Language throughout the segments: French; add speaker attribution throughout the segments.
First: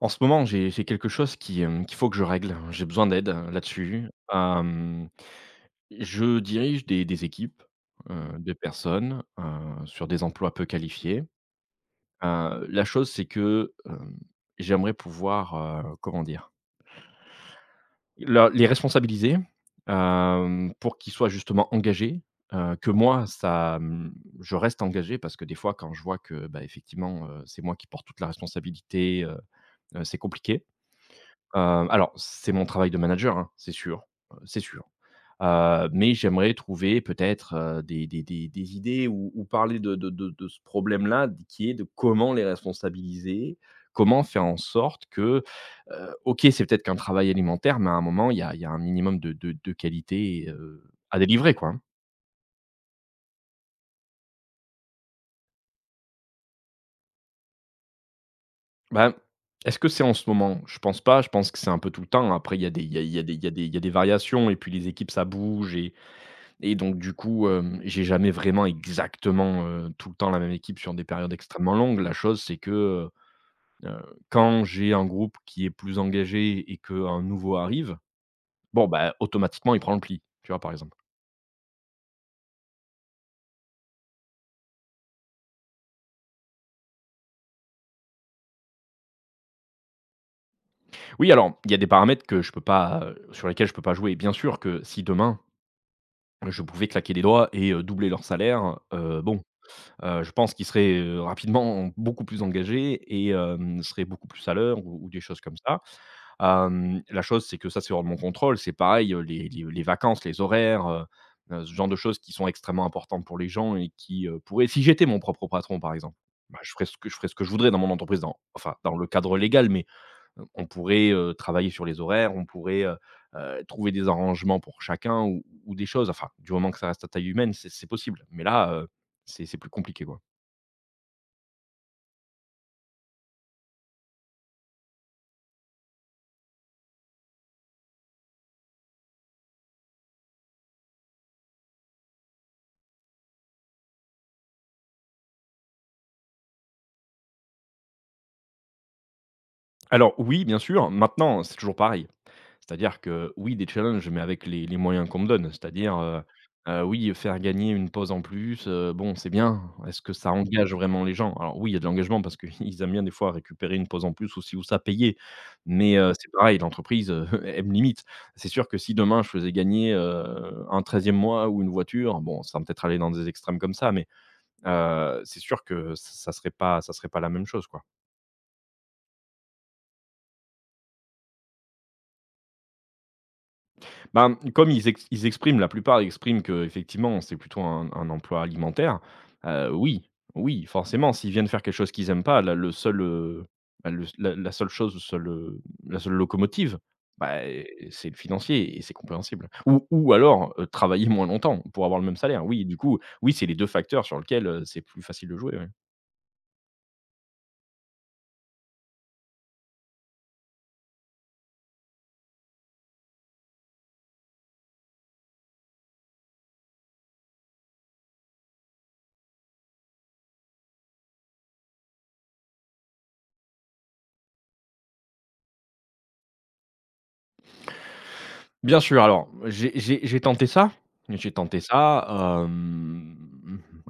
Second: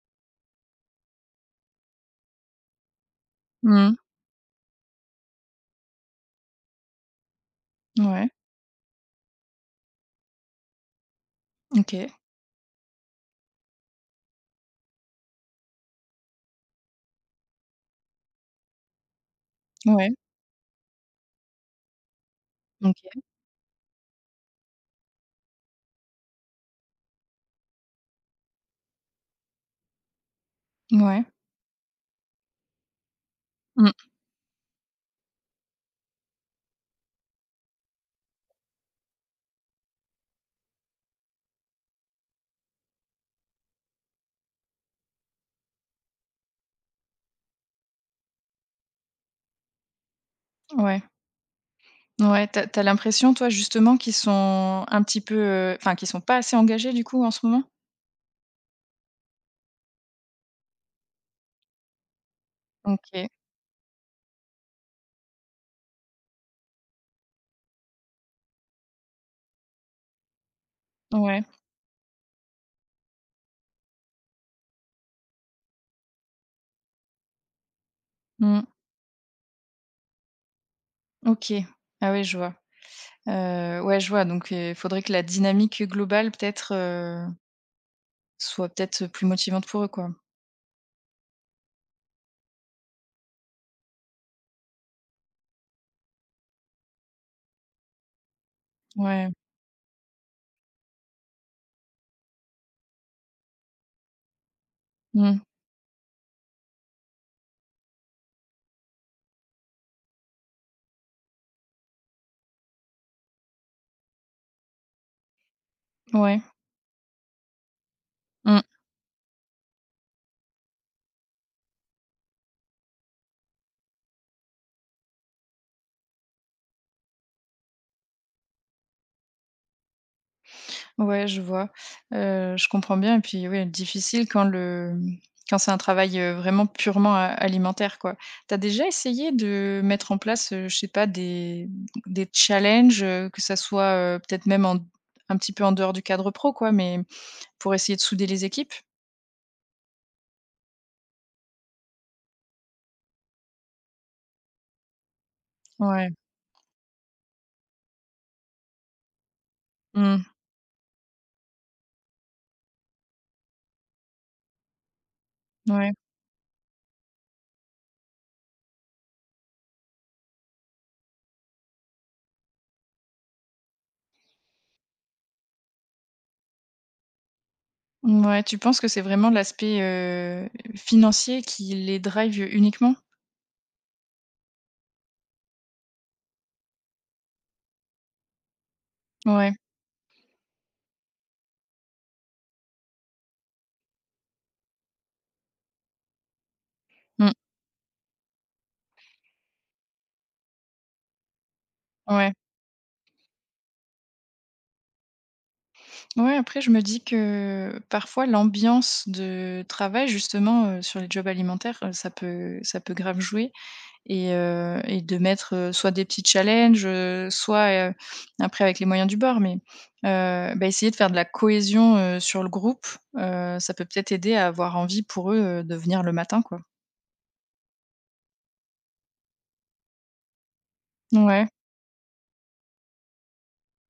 Speaker 1: En ce moment, j'ai j'ai quelque chose qui, hem, qu'il faut que je règle. J'ai besoin d'aide, heu,
Speaker 2: Mmh.
Speaker 1: là-dessus. Hem, je dirige des des équipes, heu,
Speaker 2: Ouais.
Speaker 1: de personnes, heu, sur des emplois peu qualifiés.
Speaker 2: OK.
Speaker 1: Heu, la chose, c'est que, hem, j'aimerais pouvoir, heu, comment dire? Le les responsabiliser,
Speaker 2: Ouais.
Speaker 1: hem, pour qu'ils soient justement engagés, heu, que
Speaker 2: OK.
Speaker 1: moi, ça m je reste engagé, parce que, des fois, quand je vois que, ben, effectivement, heu, c'est moi qui porte toute la responsabilité, heu heu, c'est compliqué.
Speaker 2: Ouais
Speaker 1: Heu, alors, c'est mon travail de manager, hein, c'est
Speaker 2: Mmh.
Speaker 1: sûr, heu, c'est sûr. Heu, mais j'aimerais trouver, peut-être, heu, des des des des idées, ou ou parler de de de de ce problème-là, d qui est de comment les responsabiliser? Comment faire en sorte que, heu OK, c'est peut-être qu'un travail alimentaire, mais un moment, il y a il y a un minimum de de de qualité, heu,
Speaker 2: Ouais.
Speaker 1: à délivrer, quoi.
Speaker 2: Ouais, tu as tu as l'impression, toi, justement, qu'ils sont un petit peu, heu, enfin, qui sont pas assez engagés, du coup, en ce moment?
Speaker 1: Ben, est-ce que c'est en ce moment? Je pense pas. Je pense que c'est un peu tout le temps. Après il y a des il y a il y a
Speaker 2: OK.
Speaker 1: des il y a des variations et puis les équipes, ça bouge et et donc du coup, hem, j'ai jamais vraiment, exactement, heu, tout le temps, la même équipe sur des périodes
Speaker 2: Ouais.
Speaker 1: extrêmement longues. La chose, c'est que, heu heu, quand j'ai un groupe qui est plus engagé et qu'un nouveau arrive,
Speaker 2: Mmh.
Speaker 1: bon, bah, automatiquement, il prend le pli. Tu vois, par exemple?
Speaker 2: OK, ah, oui, je vois. Heu, ouais, je vois donc heu, faudrait que la dynamique globale, peut-être, heu soit peut-être, heu, plus motivante pour eux, quoi?
Speaker 1: Oui, alors, il y a des paramètres que je peux pas, heu, sur lesquels je peux pas jouer. Bien sûr que, si demain je pouvais claquer des doigts et heu, doubler leurs salaires, heu,
Speaker 2: Ouais.
Speaker 1: bon, heu, je pense qu'ils seraient, heu, rapidement beaucoup plus engagés et hem, seraient beaucoup plus à l'heure ou ou des
Speaker 2: Mmh.
Speaker 1: choses comme ça. Hem, la chose c'est que ça, c'est hors de mon contrôle. C'est pareil, heu, les les les vacances, les horaires, heu, heu, ce genre de choses qui sont extrêmement importantes pour les gens et qui, heu, pourraient si j'étais mon propre patron par exemple,
Speaker 2: Ouais.
Speaker 1: bah je ferais ce que je ferais ce que je voudrais dans mon entreprise dans
Speaker 2: Mmh.
Speaker 1: enfin dans le cadre légal, mais heu, on pourrait, heu, travailler sur les horaires, on pourrait, heu, heu, trouver des arrangements pour chacun ou ou ou des choses enfin du moment que ça reste à taille humaine, c'est c'est possible, mais là, heu, c'est c'est plus compliqué, quoi.
Speaker 2: Ouais, je vois. Heu, je comprends bien et puis, oui, difficile quand le, mmh, quand c'est un travail, heu, vraiment purement, heu, alimentaire, quoi. Tu as déjà essayé de mettre en place, heu, je sais pas des des challenges, heu, que ça soit, heu, peut-être même en d un petit peu en dehors du cadre pro quoi, mais pour essayer de souder les équipes?
Speaker 1: Alors oui, bien sûr, maintenant c'est toujours pareil. C'est-à-dire que, oui des challenges, mais avec les les moyens qu'on me donne. C'est-à-dire,
Speaker 2: Ouais.
Speaker 1: heu, heu, oui faire gagner une pause en plus, heu, bon c'est bien. Est-ce que
Speaker 2: Mmh.
Speaker 1: ça engage vraiment les gens? Alors oui, il y a de l'engagement parce qu'ils aiment bien des fois récupérer une pause en plus, ou ci ou ça, payée,
Speaker 2: Ouais.
Speaker 1: mais heu, c'est pareil l'entreprise, heu, elle me limite. C'est sûr que si demain je faisais gagner, heu, un 13e mois ou 1 voiture, bon, sans peut-être aller dans des extrêmes comme ça mais heu, c'est sûr que ç ça serait pas ça serait pas la même chose quoi.
Speaker 2: Mouais, tu penses que c'est vraiment l'aspect, heu, financier, qui les drive uniquement?
Speaker 1: Ben, comme ils ex ils expriment, la plupart, expriment que effectivement c'est plutôt un un emploi alimentaire,
Speaker 2: Ouais.
Speaker 1: heu, oui, oui, forcément, s'ils viennent faire quelque chose qu'ils aiment pas, là, le seul, heu, ben, le s la la seule chose où ça le la seule, heu, la seule locomotive,
Speaker 2: Mmh.
Speaker 1: bah, eh, c'est le financier et c'est compréhensible ou ou alors, heu, travailler moins longtemps, pour avoir le même
Speaker 2: Ouais.
Speaker 1: salaire, oui, du coup, oui, c'est les 2 facteurs sur lequel, heu, c'est plus facile de jouer, ouais.
Speaker 2: Ouais, après je me dis que: «Parfois l'ambiance de travail justement, heu, sur les jobs alimentaires, heu, ça peut ça peut grave jouer et heu et de mettre, heu, soit des petits challenges, heu, soit, heu après avec les moyens du bord, mais heu, bah, essayer de faire de la cohésion, heu, sur le groupe, heu, ça peut peut-être aider à avoir envie pour eux, heu, de venir le matin», quoi.
Speaker 1: Bien sûr alors j'ai j'ai j'ai tenté ça. J'ai
Speaker 2: Ouais.
Speaker 1: tenté ça, hem,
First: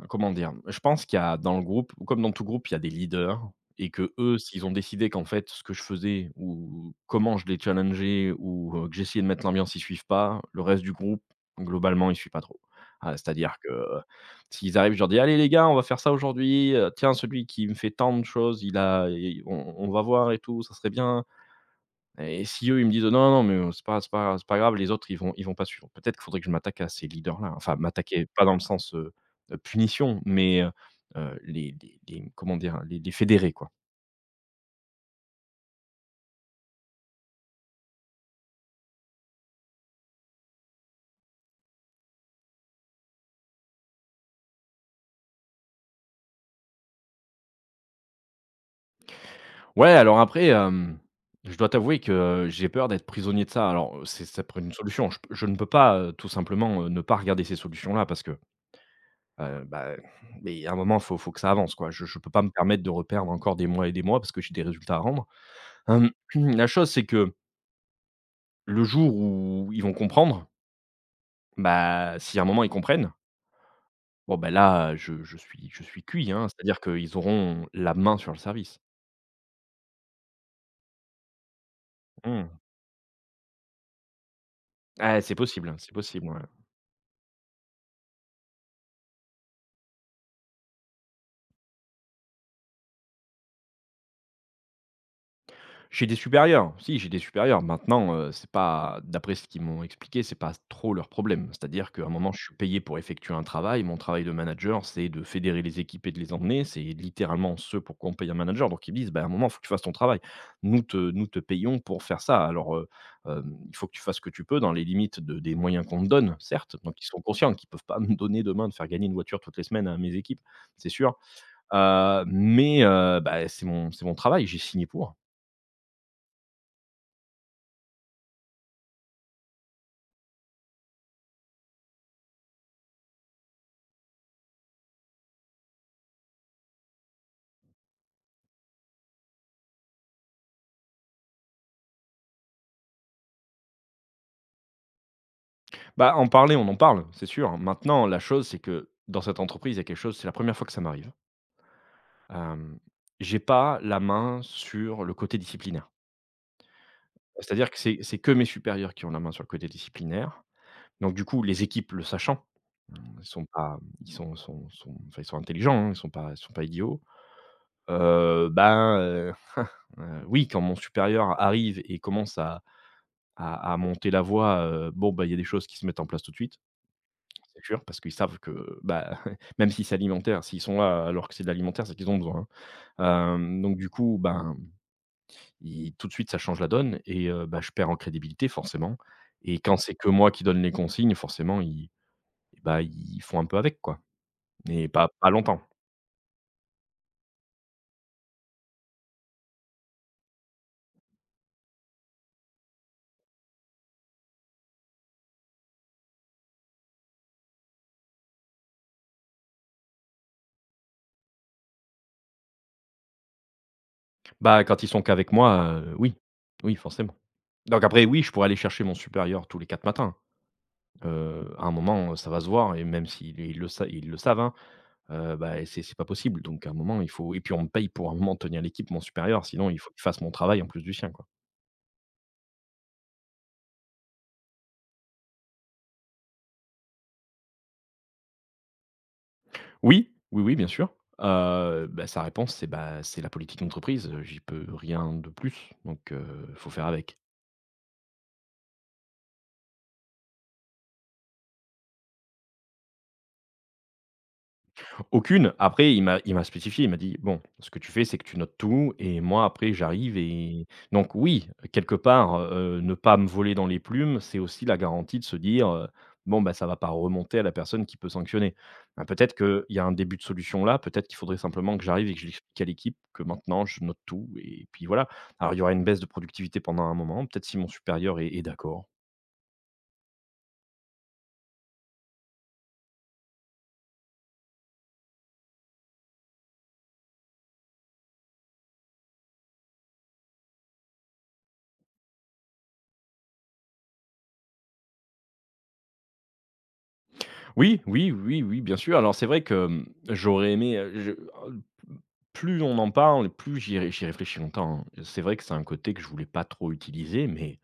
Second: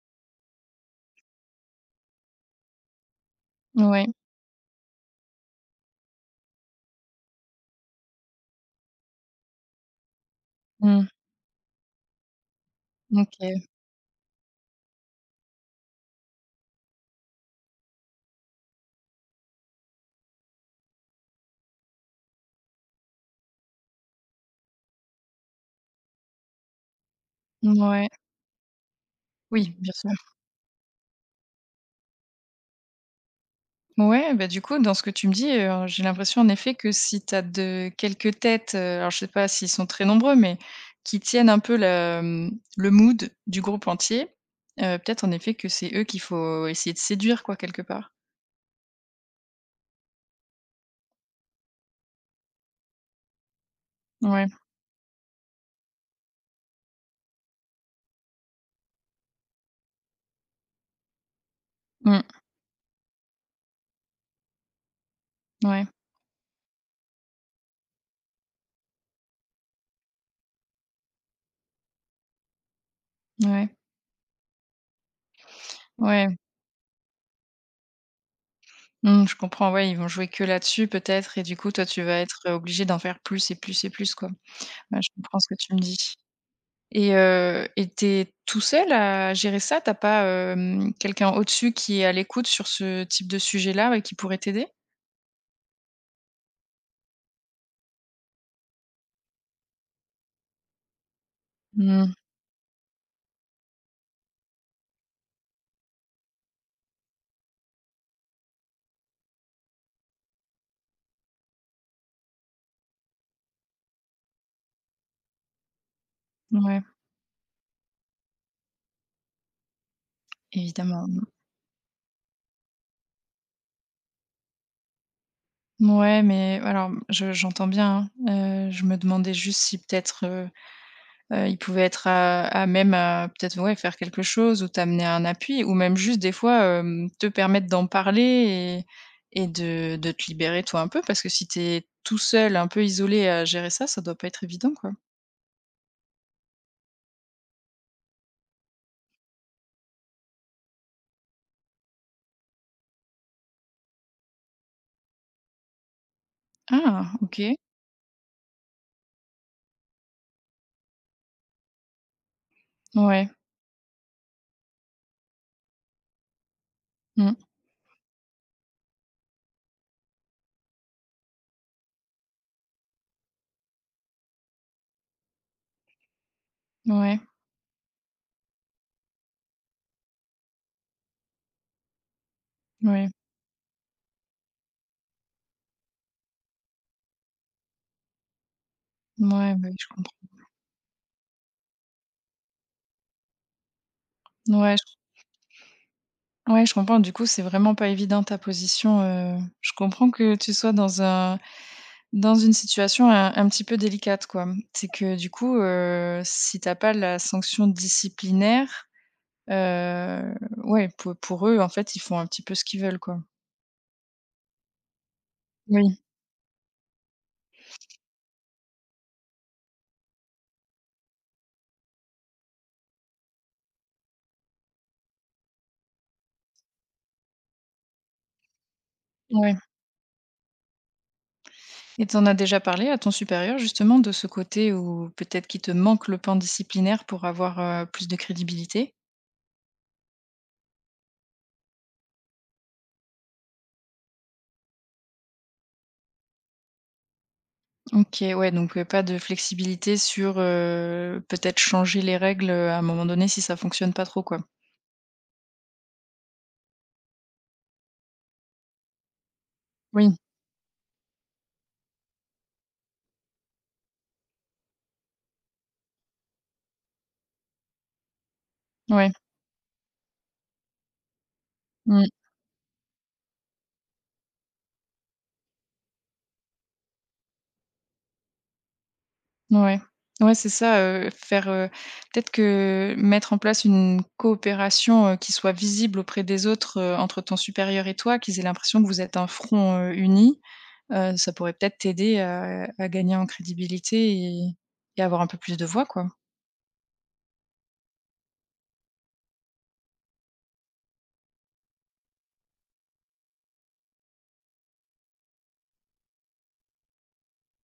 Speaker 1: comment dire, je pense qu'il y a dans le groupe, comme dans tout groupe, il y a des leaders et que
Speaker 2: Ouais.
Speaker 1: eux, s'ils ont décidé qu'en fait ce que je faisais ou ou comment je les challengeais ou heu, que j'essayais de mettre l'ambiance, ils suivent pas, le reste du
Speaker 2: Mmh.
Speaker 1: groupe globalement, il suit pas trop. Ah, c'est-à-dire
Speaker 2: OK.
Speaker 1: que, heu, s'ils arrivent, je leur dis: «Allez les gars! On va faire ça aujourd'hui, heu, tiens celui qui me fait tant de choses, il a et on on va voir et tout ça serait bien!» et si eux ils me disent: «Non, non, mais heu, c'est pas c'est pas c'est pas grave», les autres ils vont ils vont pas suivre. Peut-être qu'il faudrait que je m'attaque à ces leaders-là, hein, enfin,
Speaker 2: Mouais.
Speaker 1: m'attaquer, pas dans le sens, heu,
Speaker 2: Oui, bien sûr.
Speaker 1: punition mais heu heu, les les les comment dire? Les les fédérer, quoi.
Speaker 2: Ouais, bah, du coup, dans ce que tu me dis, heu, j'ai l'impression, en effet, que si tu as de quelques têtes alors, je sais pas s'ils sont très nombreux mais, qui tiennent un peu le le mood du groupe entier, heu, peut-être en effet que c'est eux qu'il faut essayer de séduire quoi, quelque part.
Speaker 1: Ouais alors après, hem, je dois t'avouer que, heu, j'ai peur d'être prisonnier de ça alors, heu, c'est ça
Speaker 2: Ouais.
Speaker 1: pourrait une solution, je peux je ne peux pas, heu, tout simplement, ne pas regarder ces solutions-là parce que, heu, bah, beh, à un moment faut faut que ça avance, quoi, je je
Speaker 2: Mmh.
Speaker 1: peux pas me permettre de reperdre encore des mois et des mois parce que j'ai des résultats à rendre,
Speaker 2: Ouais.
Speaker 1: la chose, c'est que le jour où ils vont comprendre bah, si à un moment, ils comprennent
Speaker 2: Ouais.
Speaker 1: bon, bah, là, je je suis je suis cuit,
Speaker 2: Ouais.
Speaker 1: hein, c'est-à-dire qu'ils auront la main sur le service.
Speaker 2: Mmh, je comprends, ouais, ils vont jouer que là-dessus peut-être et du coup, toi, tu vas être,
Speaker 1: Mmh.
Speaker 2: heu, obligé d'en faire plus et plus et plus, quoi, bah, je
Speaker 1: Eh, c'est
Speaker 2: comprends ce que tu
Speaker 1: possible
Speaker 2: me
Speaker 1: c'est
Speaker 2: dis
Speaker 1: possible, ouais.
Speaker 2: et heu, et tu es tout seul à gérer ça? Tu as pas, hem, quelqu'un au-dessus qui est à l'écoute sur ce type de sujet-là et qui pourrait t'aider?
Speaker 1: J'ai des supérieurs. Si, j'ai des supérieurs. Maintenant, heu, c'est pas d'après ce qu'ils m'ont expliqué, c'est pas s trop leur problème. C'est-à-dire qu'à un
Speaker 2: Mmh.
Speaker 1: moment, je suis payé pour effectuer un travail. Mon travail de manager, c'est de fédérer les équipes et de les emmener. C'est littéralement ce pour quoi on paye un manager. Donc ils disent: «Ben à un moment, faut que tu fasses ton travail. Nous te nous te payons pour faire ça alors, heu, hem, il faut que tu fasses ce que tu peux» dans les limites de des moyens qu'on me donne, certes.
Speaker 2: Mouais.
Speaker 1: Donc ils sont conscients qu'ils peuvent pas me donner demain de faire gagner une voiture toutes les semaines à mes équipes, c'est
Speaker 2: Evidemment,
Speaker 1: sûr.
Speaker 2: non.
Speaker 1: Heu mais heu bah, c'est mon c'est mon travail j'ai signé pour.
Speaker 2: Mouais mais heu, alors, je j'entends bien, hein. Heu, je me demandais juste si, peut-être, heu heu, ils pouvaient être à à même, heu, peut-être, ouais, faire quelque chose ou t'amener un appui ou même juste des fois, heu, te permettre d'en parler et et de de te libérer, toi, un peu. Parce que si tu es, tout seul, un peu isolé, à gérer ça, ça doit pas être évident, quoi.
Speaker 1: Bah, en parler, on en parle, c'est sûr. Maintenant, la chose c'est que dans cette entreprise, il y a quelque chose, c'est la 1re fois que ça m'arrive hem, j'ai pas la main sur le côté disciplinaire.
Speaker 2: Ah!
Speaker 1: Bah
Speaker 2: OK.
Speaker 1: c'est-à-dire que c'est c'est que mes supérieurs qui ont la main sur le côté disciplinaire. Donc du coup, les équipes, le sachant, mmh, ils
Speaker 2: Ouais.
Speaker 1: sont pas ils sont sont sont enfin ils sont intelligents, hein. Ils sont pas ils sont pas idiots.
Speaker 2: Mmh.
Speaker 1: Heu bah, heu, hein, heu, oui, quand mon supérieur arrive et commence à à à monter la voix, heu, bon bah, il y a des choses qui se mettent en place tout de suite.
Speaker 2: Ouais.
Speaker 1: C'est sûr parce qu'ils savent que, bah, même si c'est alimentaire, s'ils sont là alors que c'est de l'alimentaire, c'est qu'ils ont besoin.
Speaker 2: Moui.
Speaker 1: Hem donc du coup, ben, ils tout de suite ça change la donne et heu bah je perds en crédibilité forcément
Speaker 2: Ouais.
Speaker 1: et
Speaker 2: Bah, oui,
Speaker 1: quand
Speaker 2: je
Speaker 1: c'est que
Speaker 2: comprends.
Speaker 1: moi qui donne les consignes forcément ils eh bah ils font un peu avec quoi.
Speaker 2: Ouais j
Speaker 1: Mais pas pas longtemps.
Speaker 2: Ouais. Je comprends. Du coup, c'est vraiment pas évident ta position, heu, je comprends que tu sois dans un dans une situation un un petit peu délicate, quoi. C'est que du coup, heu, si tu as pas la sanction disciplinaire, heu, ouais, p pour eux, en fait, ils font un petit peu ce qu'ils veulent, quoi.
Speaker 1: Bah, quand ils sont qu'avec moi, heu,
Speaker 2: Oui.
Speaker 1: oui, oui forcément. Donc après, oui, je pourrais aller chercher mon supérieur tous les 4 matins. Heu, à un moment, heu, ça va se voir et même si les ils le sa ils le savent hein. Heu, bah, c'est c'est pas possible donc à un moment il faut et puis on me paye pour à un moment tenir l'équipe. Mon supérieur
Speaker 2: Ouais.
Speaker 1: sinon il faut qu'il fasse mon travail en plus du sien quoi.
Speaker 2: Et tu en a déjà parlé à ton supérieur justement de ce côté où peut-être qu'il te manque le plan disciplinaire pour avoir, heu, plus de crédibilité?
Speaker 1: Oui! Oui, oui bien sûr. Heu, bah, sa réponse, c'est: «Bah, c'est la politique d'entreprise, heu, j'y peux rien de plus donc, heu, faut faire avec».
Speaker 2: OK, ouais donc heu, pas de flexibilité sur, heu, peut-être changer les règles, heu, à un moment donné si ça fonctionne pas trop quoi?
Speaker 1: Aucune, après il m'a il m'a spécifié, il m'a dit: «Bon, ce que tu fais, c'est que tu notes tout et moi après j'arrive»
Speaker 2: Oui.
Speaker 1: et donc, oui, quelque part, heu, ne pas me voler dans les plumes, c'est aussi la garantie de se dire, heu: «Bon, bah, ça va pas remonter à la personne qui peut sanctionner». Ben,
Speaker 2: Ouais.
Speaker 1: peut-être qu'il y a un début de solution là, peut-être qu'il faudrait simplement que
Speaker 2: Mmh.
Speaker 1: j'arrive et que j'explique à l'équipe que maintenant je note tout, et puis voilà. Alors, il y aura une baisse de productivité pendant un moment, peut-être si mon supérieur est est d'accord.
Speaker 2: Ouais. Ouais c'est ça, heu, faire, heu, peut-être que mettre en place une coopération, heu, qui soit visible auprès des autres, heu, entre ton supérieur et toi, qu'ils aient l'impression que vous êtes un front, heu, uni, heu, ça pourrait peut-être t'aider, heu, à gagner en crédibilité et et avoir un peu plus de voix quoi.
Speaker 1: Oui, oui, oui, oui, bien sûr, alors c'est vrai que, mmh, j'aurais aimé, heu, je plus on en parle plus j'y ré j'y réfléchis longtemps, hein. C'est vrai que c'est un côté que je voulais pas trop utiliser mais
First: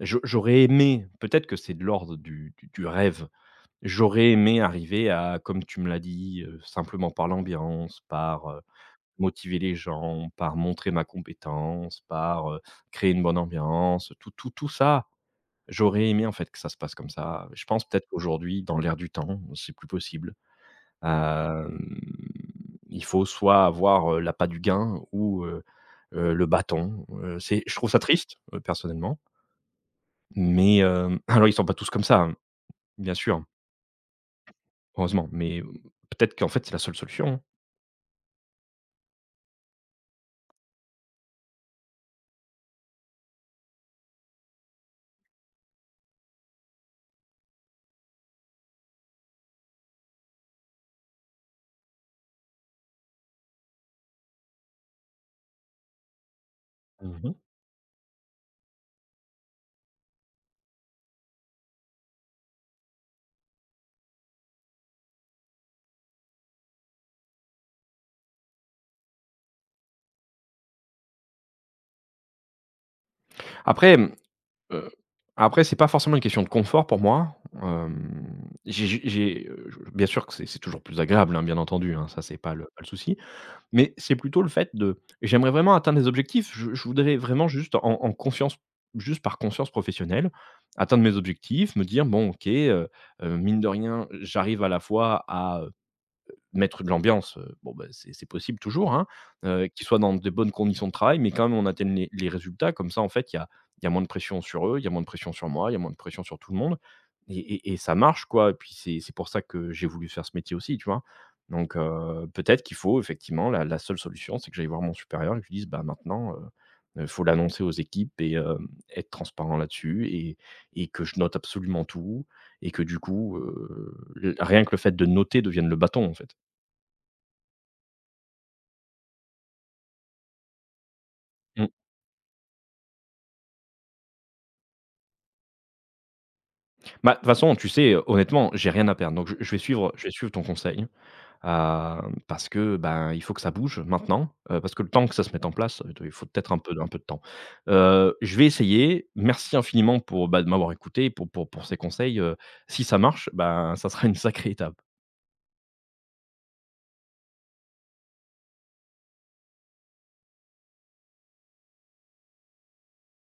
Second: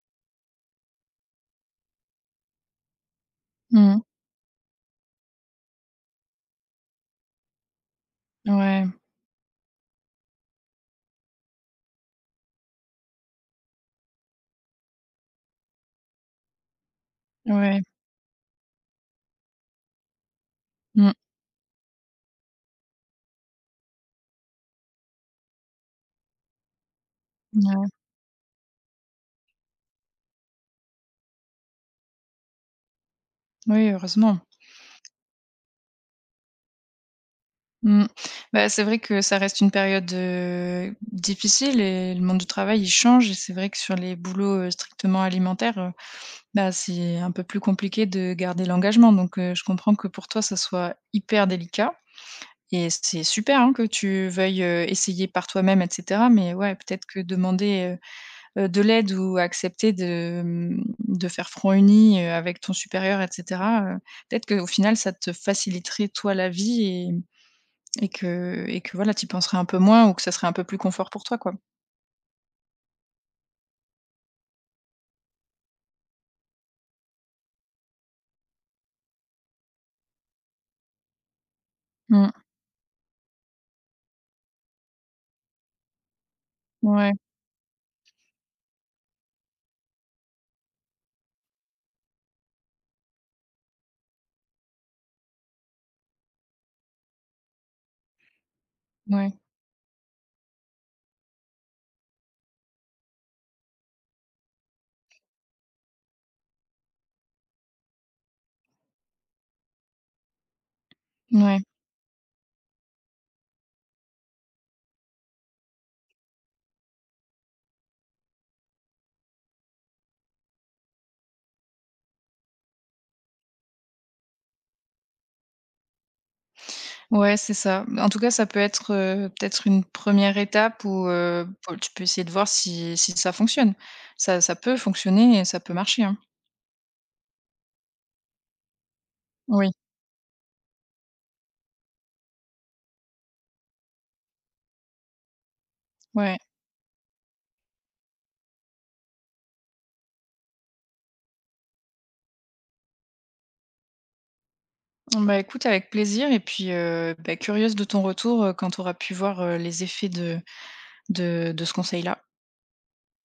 Speaker 1: j'au j'aurais aimé peut-être que c'est de l'ordre du du du rêve.
Speaker 2: Mmh mh.
Speaker 1: J'aurais aimé arriver à, comme tu me l'as dit, heu, simplement par l'ambiance, par, heu,
Speaker 2: Ouais.
Speaker 1: motiver les gens, par montrer ma compétence, par, heu, créer une bonne ambiance, tout tout tout ça, j'aurais aimé en fait que ça se passe comme ça. Je
Speaker 2: Ouais.
Speaker 1: pense peut-être aujourd'hui, dans l'air du temps, c'est plus possible.
Speaker 2: Mmh.
Speaker 1: Hem, il faut soit avoir, heu, l'appât du gain ou, heu heu, le bâton, heu, c'est je
Speaker 2: Mouais.
Speaker 1: trouve ça triste, heu, personnellement mais hem, alors ils sont pas tous comme ça, hein, bien sûr.
Speaker 2: Oui, heureusement.
Speaker 1: Heureusement. Mais hem, peut-être qu'en fait c'est la seule solution.
Speaker 2: Mmh. Bah c'est vrai que ça reste une période, heu, difficile et le monde du travail il change et c'est vrai que sur les boulots, heu, strictement alimentaires, heu, bah c'est un peu plus compliqué de garder l'engagement donc heu, je comprends que pour toi ça soit hyper délicat, et c'est super hein que tu veuilles, heu, essayer par toi-même et cetera mais ouais peut-être que
Speaker 1: Mmh mh.
Speaker 2: demander, heu heu, de l'aide ou accepter de, mmh, de faire front uni, heu, avec ton supérieur et cetera, heu, peut-être qu'au final ça te faciliterait toi la vie et et que et que voilà tu y penserais un peu moins ou que ça serait un peu plus confort pour toi quoi.
Speaker 1: Après mmh heu, après c'est pas forcément une question de confort pour moi. Hem, j'ai j j'ai, heu, je bien sûr que c'est c'est toujours plus agréable, hein, bien entendu, hein, ça
Speaker 2: Mmh.
Speaker 1: c'est pas le pas le souci mais c'est plutôt le fait de: j'aimerais vraiment atteindre les objectifs je je
Speaker 2: Mouais.
Speaker 1: voudrais vraiment juste en en confiance juste par conscience professionnelle, atteindre mes objectifs, me dire: «Bon OK, heu heu, mine de rien j'arrive à la fois à, heu, mettre de l'ambiance, heu, bon ben c'est c'est possible toujours hein,
Speaker 2: Mouais.
Speaker 1: heu, qu'ils soient dans de bonnes conditions de travail mais quand même on atteigne les les résultats, comme ça en fait il y a il y a moins de pression sur eux, il y a moins de pression sur moi, il y a moins de pression sur tout le monde» et et et ça marche quoi et puis c'est c'est pour ça que j'ai voulu faire ce métier aussi tu vois?
Speaker 2: Mouais.
Speaker 1: Donc heu, peut-être qu'il faut effectivement, la la seule solution c'est que j'aille voir mon supérieur et je lui dise: «Bah maintenant, heu heu, faut l'annoncer aux équipes et hem, être transparent là-dessus et et que je note absolument tout et que du coup», heu, l rien que le fait de noter devienne le bâton en fait.
Speaker 2: Ouais c'est ça. Mmh, en tout cas ça peut être, heu, peut-être une 1re étape ou heu,
Speaker 1: Mmh.
Speaker 2: po tu peux essayer de voir si si ça fonctionne. Ça ça peut fonctionner et ça peut marcher hein.
Speaker 1: Bah de toute façon, tu sais, heu, honnêtement, j'ai rien à perdre, donc je je vais
Speaker 2: Oui.
Speaker 1: suivre je vais suivre ton conseil. Hem, parce que, bah il faut que ça bouge maintenant, heu, parce que le temps que ça se mette en place, heu, attends, il faut
Speaker 2: Ouais.
Speaker 1: peut-être un peu un peu de temps. Heu, je vais essayer, merci infiniment pour bah de m'avoir écouté, pour pour pour ces conseils, heu, si ça marche, bah ça sera une sacrée étape.
Speaker 2: Mmh bah écoute avec plaisir et puis, heu, bah curieuse de ton retour, heu, quand tu auras pu voir, heu, les effets de de de ce conseil là.